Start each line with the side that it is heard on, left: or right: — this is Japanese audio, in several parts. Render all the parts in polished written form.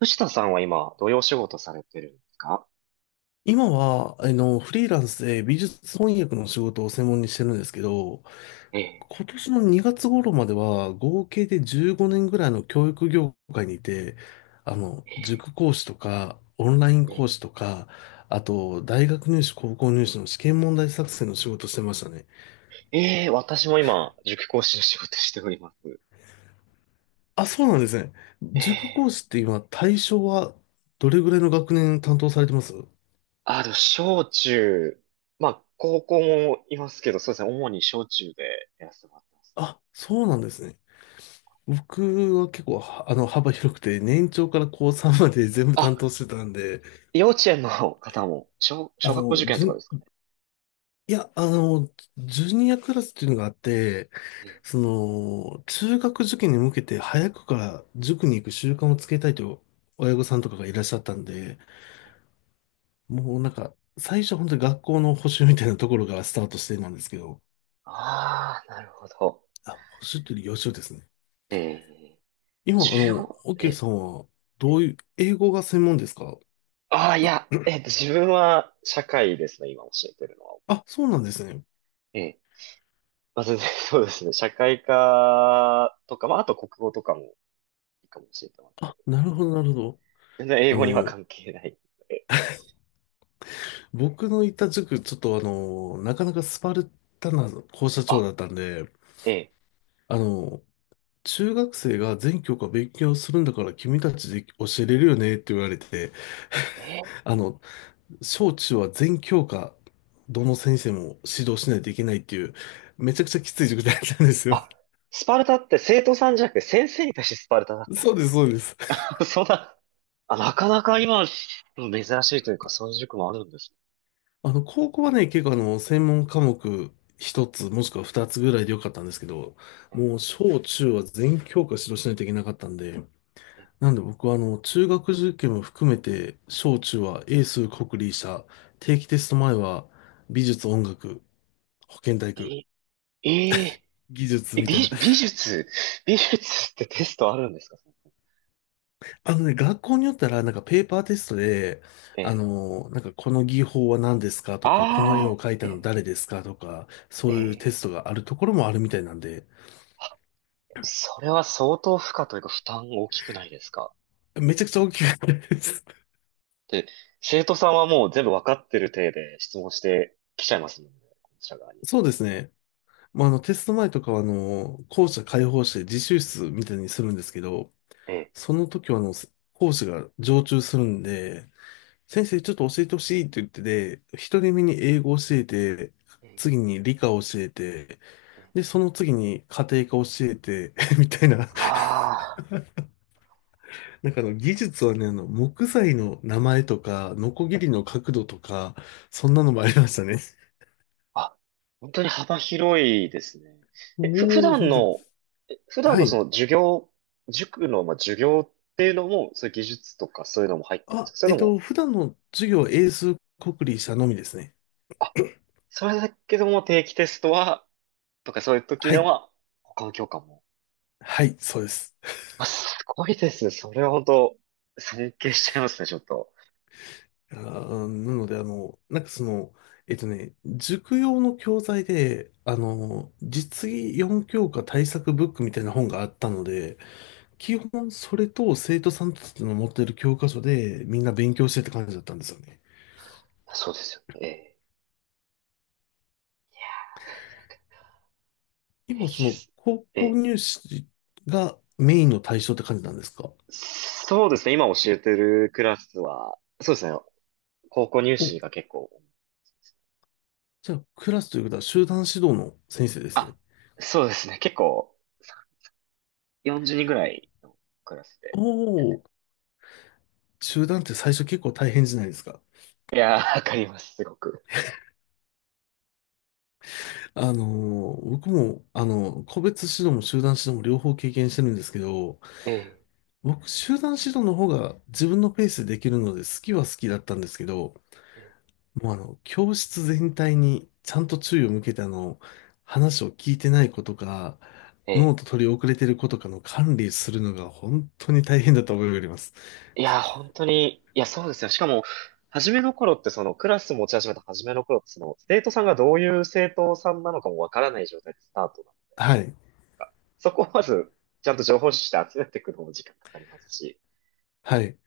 right: 藤田さんは今、どういうお仕事されてるんですか？
left: 今は、フリーランスで美術翻訳の仕事を専門にしてるんですけど、
right: ええ、
left: 今年の2月頃までは合計で15年ぐらいの教育業界にいて、塾講師とか、オンライン
right: え
left: 講師
right: え、
left: とか、あと、大学入試、高校入試の試験問題作成の仕事してましたね。
right: ええ、私も今、塾講師の仕事しております。
left: あ、そうなんですね。
right: え
left: 塾講
right: え、
left: 師って今、対象はどれぐらいの学年担当されてます？
right: 小中、まあ、高校もいますけど、そうですね、主に小中でやらせてもらってますね。
left: あ、そうなんですね。僕は結構、はあの、幅広くて、年長から高3まで全部担
right: あ、
left: 当してたんで、
right: 幼稚園の方も、
left: あ
right: 小学校受
left: の、
right: 験
left: じ
right: と
left: ゅ
right: かですか
left: ん、
right: ね。
left: いや、あの、ジュニアクラスっていうのがあって、
right: ええ、
left: その、中学受験に向けて早くから塾に行く習慣をつけたいという親御さんとかがいらっしゃったんで、もうなんか、最初は本当に学校の補習みたいなところがスタートしてなんですけど、
right: ああ、なるほど。
left: あ、補習というより予習ですね。
right: ええ、
left: 今、
right: 15、
left: オッ
right: え
left: ケー
right: え、
left: さんは、
right: え
left: ど
right: え、
left: ういう、英語が専門ですか？
right: ああ、いや、自分は社会ですね、今教えてるのは。
left: あ、そうなんですね。
right: ええ。まあ、全然 そうですね。社会科とか、まあ、あと国語とかもいいかもしれないけ
left: あ、
right: ど。
left: なるほど、なるほど。
right: 全然英
left: あ
right: 語には
left: の、
right: 関係ない。え、
left: 僕のいた塾、ちょっとあの、なかなかスパルタな校舎長
right: あ、
left: だったんで、
right: ええ、
left: あの、中学生が全教科勉強するんだから君たちで教えれるよねって言われて、
right: ええ。
left: あの、小中は全教科、どの先生も指導しないといけないっていう、めちゃくちゃきつい塾だったんですよ。
right: あ、スパルタって生徒さんじゃなくて先生に対してスパルタだっ たん
left: そ
right: で
left: うで
right: す
left: す、そうです。
right: そんな、あ、なかなか今、珍しいというか、そういう塾もあるんです
left: 高校はね、結構あの、専門科目一つ、もしくは二つぐらいでよかったんですけど、
right: ね。
left: もう小中は全教科指導しないといけなかったんで、
right: え、
left: なんで僕は中学受験も含めて、小中は英数国理社、定期テスト前は美術音楽、保健体育、
right: え、え、ええ。
left: 技術みたい
right: 美、
left: な。
right: 美術、美術ってテストあるんですか？
left: あのね、学校によったらなんかペーパーテストで、
right: ええ。
left: なんかこの技法は何ですかとか、この絵
right: あ
left: を
right: あ、
left: 描い
right: え
left: たの
right: え、
left: 誰ですかとか、
right: え
left: そういうテ
right: え。
left: ストがあるところもあるみたいなんで、
right: それは相当負荷というか負担大きくないですか？
left: めちゃくちゃ大きくったです。
right: で、生徒さんはもう全部わかってる体で質問してきちゃいますもんね、こちら側に。
left: そうですね。まあ、テスト前とかは校舎開放して自習室みたいにするんですけど、
right: ええ。
left: その時は講師が常駐するんで、先生ちょっと教えてほしいって言ってて、一人目に英語教えて、
right: ええ、
left: 次に理科教えて、
right: ええ。
left: で、その次に家庭科教えて、みたいな。
right: あ
left: 技術はね、木材の名前とか、ノコギリの角度とか、そんなのもありましたね。
right: あ、あ、本当に幅広いですね。え、ふ、普
left: おお、
right: 段
left: 本当。
right: の、え普段
left: は
right: のそ
left: い。
right: の授業、塾の、まあ、授業っていうのも、そういう技術とかそういうのも入ってくるんです
left: あ、
right: か、それ
left: えっ
right: とも、
left: と、普段の授業は英数国理社のみですね。
right: あ、それだけでも定期テストは、とかそういう時
left: は
right: の
left: い。
right: は、他の教科も。
left: はい、そうです。
right: あ、すごいですね。それは本当、尊敬しちゃいますね、ちょっと。
left: あーなので、塾用の教材で、実技4教科対策ブックみたいな本があったので、基本それと生徒さんたちの持ってる教科書でみんな勉強してって感じだったんですよね。
right: そうですよね。ええ。平
left: 今そ
right: 気で
left: の
right: す。
left: 高校
right: え、
left: 入試がメインの対象って感じなんですか？
right: そうですね。今教えてるクラスは、そうですね。高校入
left: お、
right: 試が結構、
left: じゃあクラスということは集団指導の先生です
right: あ、
left: ね。
right: そうですね。結構、40人ぐらいのクラス
left: お
right: で。
left: お、集団って最初結構大変じゃないですか。
right: いやー、わかります、すごく。
left: あの僕も、個別指導も集団指導も両方経験してるんですけど、
right: ええ、
left: 僕、集団指導の方が自分のペースでできるので好きは好きだったんですけど、
right: ええ、
left: もうあの、教室全体にちゃんと注意を向けて話を聞いてない子とか、
right: え
left: ノー
right: え。
left: ト取り遅れてる子とかの管理するのが本当に大変だと思いがあります。
right: いやー、本当に、いや、そうですよ。しかも、初めの頃ってそのクラス持ち始めた初めの頃ってその生徒さんがどういう生徒さんなのかもわからない状態でスタートな、
left: はい。
right: そこをまず、ちゃんと情報収集して集めていくのも時間かかりますし。
left: はい。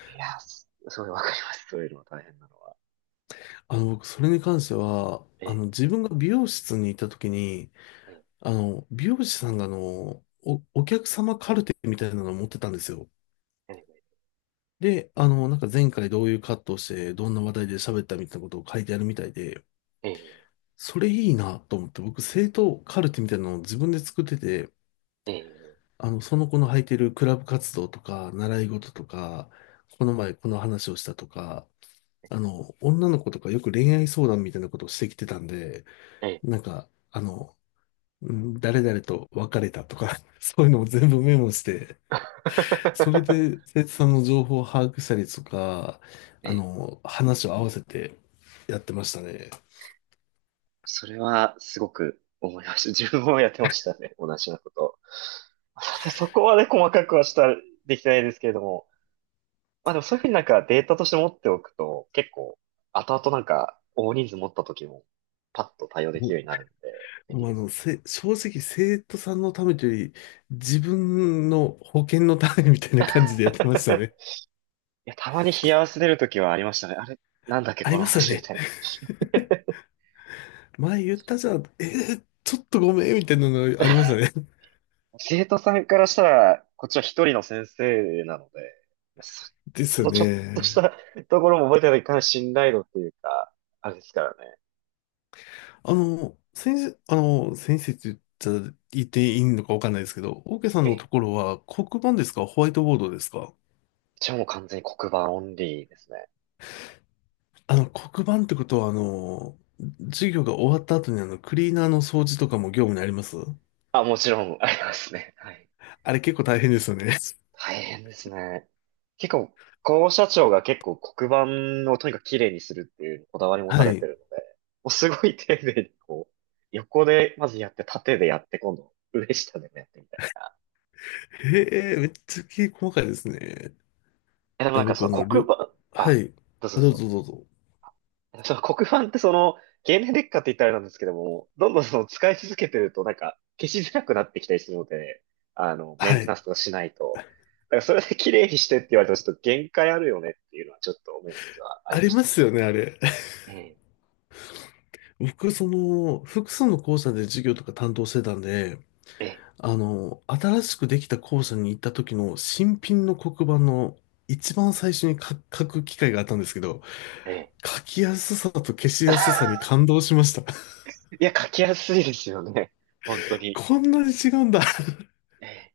right: いや、すごいわかります。そういうのも大変なのは。
left: 僕、それに関しては、
right: ええ、
left: 自分が美容室に行った時に、
right: ええ、
left: 美容師さんがお客様カルテみたいなのを持ってたんですよ。
right: え
left: で、前回どういうカットをして、どんな話題で喋ったみたいなことを書いてあるみたいで、
right: え、ええ、
left: それいいなと思って、僕、生徒カルテみたいなのを自分で作ってて、
right: え
left: その子の履いてるクラブ活動とか、習い事とか、この前この話をしたとか、女の子とかよく恋愛相談みたいなことをしてきてたんで、
right: え、ええ。
left: なんか、あの、うん誰々と別れたとか、そういうのを全部メモして、それ で、生徒さんの情報を把握したりとか、
right: ええ。
left: 話を合わせてやってましたね。
right: それはすごく思いました。自分もやってましたね。同じようなことを。さてそこまで細かくはできてないですけれども。まあでもそういうふうになんかデータとして持っておくと、結構、後々なんか大人数持った時も、パッと対応でき
left: も
right: るようになるんで、便
left: う、
right: 利
left: もう
right: で
left: あ
right: す
left: の、
right: よね。
left: せ、正直生徒さんのためというより、自分の保険のためみたいな
right: い
left: 感じでやってましたね。
right: や、たまに冷や汗出る時はありましたね。あれ、なんだっけ、
left: あ
right: こ
left: り
right: の
left: ました
right: 話み
left: ね。
right: たいな。
left: 前言ったじゃん。ちょっとごめん、みたいなのありましたね。
right: 生徒さんからしたら、こっちは一人の先生なので、そ、
left: で
right: そ
left: すよ
right: のちょっとし
left: ね。
right: た ところも覚えてないといかない信頼度っていうか、あれですからね。
left: 先生って言ったら言っていいのかわかんないですけど、オーケーさん
right: え
left: のと
right: え、
left: ころは黒板ですか、ホワイトボードですか？
right: じゃあもう完全に黒板オンリーですね。
left: 黒板ってことは、授業が終わった後にクリーナーの掃除とかも業務にあります？
right: あ、もちろんありますね。はい。
left: あれ結構大変ですよね。
right: 大変ですね。結構、校舎長が結構黒板をとにかく綺麗にするっていうこだわり 持た
left: は
right: れて
left: い。
right: るので、もうすごい丁寧にこう、横でまずやって、縦でやって、今度、上下でもやってみたいな。
left: へえ、めっちゃ細かいですね。
right: え、でも
left: え、
right: なんか
left: 僕
right: そ
left: あ
right: の
left: の、り
right: 黒
left: ょ、
right: 板、
left: は
right: あ、
left: い。
right: どうぞ
left: あ、
right: どう
left: どう
right: ぞ。
left: ぞどうぞ。
right: その黒板ってその、経年劣化って言ったらあれなんですけども、どんどんその使い続けてるとなんか消しづらくなってきたりするので、あの、メ
left: は
right: ンテナン
left: い。
right: スとかしないと。だからそれで綺麗にしてって言われてもちょっと限界あるよねっていうのはちょっと思う時はあり
left: あ
right: ま
left: り
right: し
left: ま
right: た。
left: すよね、あれ。
right: ええ、
left: 僕、その、複数の校舎で授業とか担当してたんで、
right: ええ、
left: 新しくできた校舎に行った時の新品の黒板の一番最初に書く機会があったんですけど、
right: ええ。
left: 書きやすさと消しやすさに 感動しました。
right: いや、書きやすいですよね。本当に。
left: こんなに違うんだ。
right: ええ。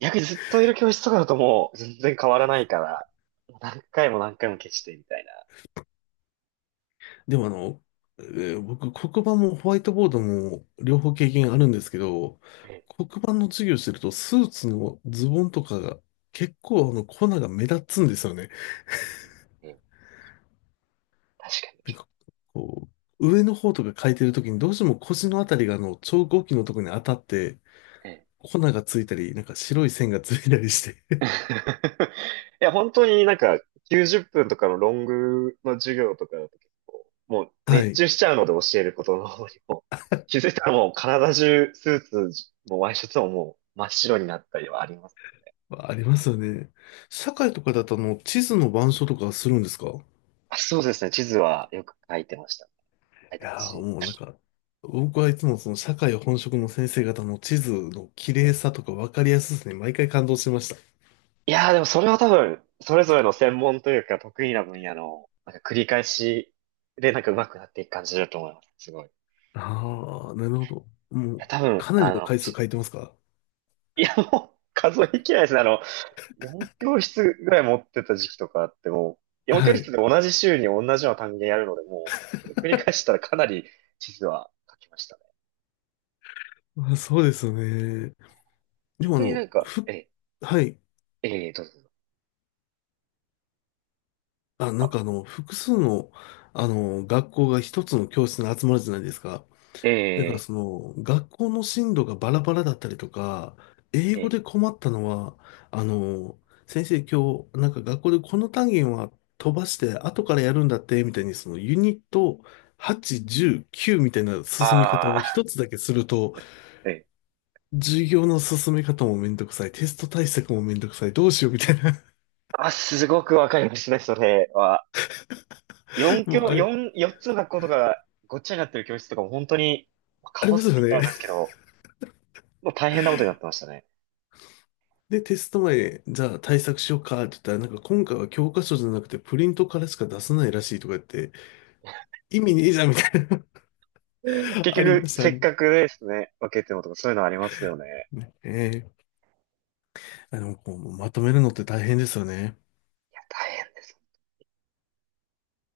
right: 逆にずっといる教室とかだともう全然変わらないから、何回も何回も消してみたいな。
left: でもあの、えー僕、黒板もホワイトボードも両方経験あるんですけど、
right: ええ、
left: 黒板の授業してるとスーツのズボンとかが結構あの粉が目立つんですよね。
right: ええ、ええ。確か
left: なん
right: に。
left: かこ上の方とか書いてるときにどうしても腰のあたりがあの超合金のとこに当たって
right: ええ。
left: 粉がついたり、なんか白い線がついたりして。
right: いや、本当になんか90分とかのロングの授業とかだと結構、もう
left: は
right: 熱
left: い。
right: 中しちゃうので教えることの方にも、気づいたらもう体中スーツもワイシャツももう真っ白になったりはありますよね。
left: ありますよね。社会とかだとあの地図の板書とかするんですか？
right: あ、そうですね。地図はよく書いてました。書い
left: い
right: てます
left: やー、
right: し。
left: もうなんか、僕はいつもその社会本職の先生方の地図の綺麗さとか分かりやすさに毎回感動してました。
right: いやーでもそれは多分、それぞれの専門というか得意な分野の、なんか繰り返しでなんか上手くなっていく感じだと思います。すごい。い
left: ああ、なるほど。もう、
right: や、多分、
left: かな
right: あ
left: りの
right: の、
left: 回数書いてますか？
right: いや、もう数えきれないですね。あの、4教室ぐらい持ってた時期とかあっても4教
left: はい。
right: 室で同じ週に同じような単元やるので、それ繰り返したらかなり地図は書きましたね。
left: あ、そうですよね。でもあ
right: 逆にな
left: の、
right: んか、
left: ふ、
right: え、
left: はい。
right: えー、どうぞどうぞ。
left: あ、なん
right: あ、
left: かあの、複数の、あの、学校が一つの教室に集まるじゃないですか。だからそ
right: え
left: の、学校の進路がバラバラだったりとか、英
right: ー、え
left: 語
right: ー、
left: で困ったのは、あの、先生今日、なんか学校でこの単元は飛ばして後からやるんだって、みたいにそのユニット8、10、9みたいな進み方を一
right: あ
left: つだけすると、
right: ー、えー、
left: 授業の進め方もめんどくさい、テスト対策もめんどくさい、どうしようみたいな、
right: あ、すごくわかりますね、それは。4
left: もう
right: 教、
left: あれ、
right: 四つの学校とかごっちゃになってる教室とかも本当に、まあ
left: あ
right: カ
left: り
right: オ
left: ま
right: スっ
left: す
right: て
left: よ
right: 言っ
left: ね。
right: たんですけど、もう大変なことになってましたね。
left: で、テスト前、じゃあ対策しようかって言ったら、なんか今回は教科書じゃなくてプリントからしか出せないらしいとか言って、意味ねえじゃんみたいな
right: 結
left: ありま
right: 局、
left: し
right: せ
left: た
right: っ
left: ね。
right: かくですね、分けてもとかそういうのありますよね。
left: ええ、あの、こうまとめるのって大変ですよね。
right: 大変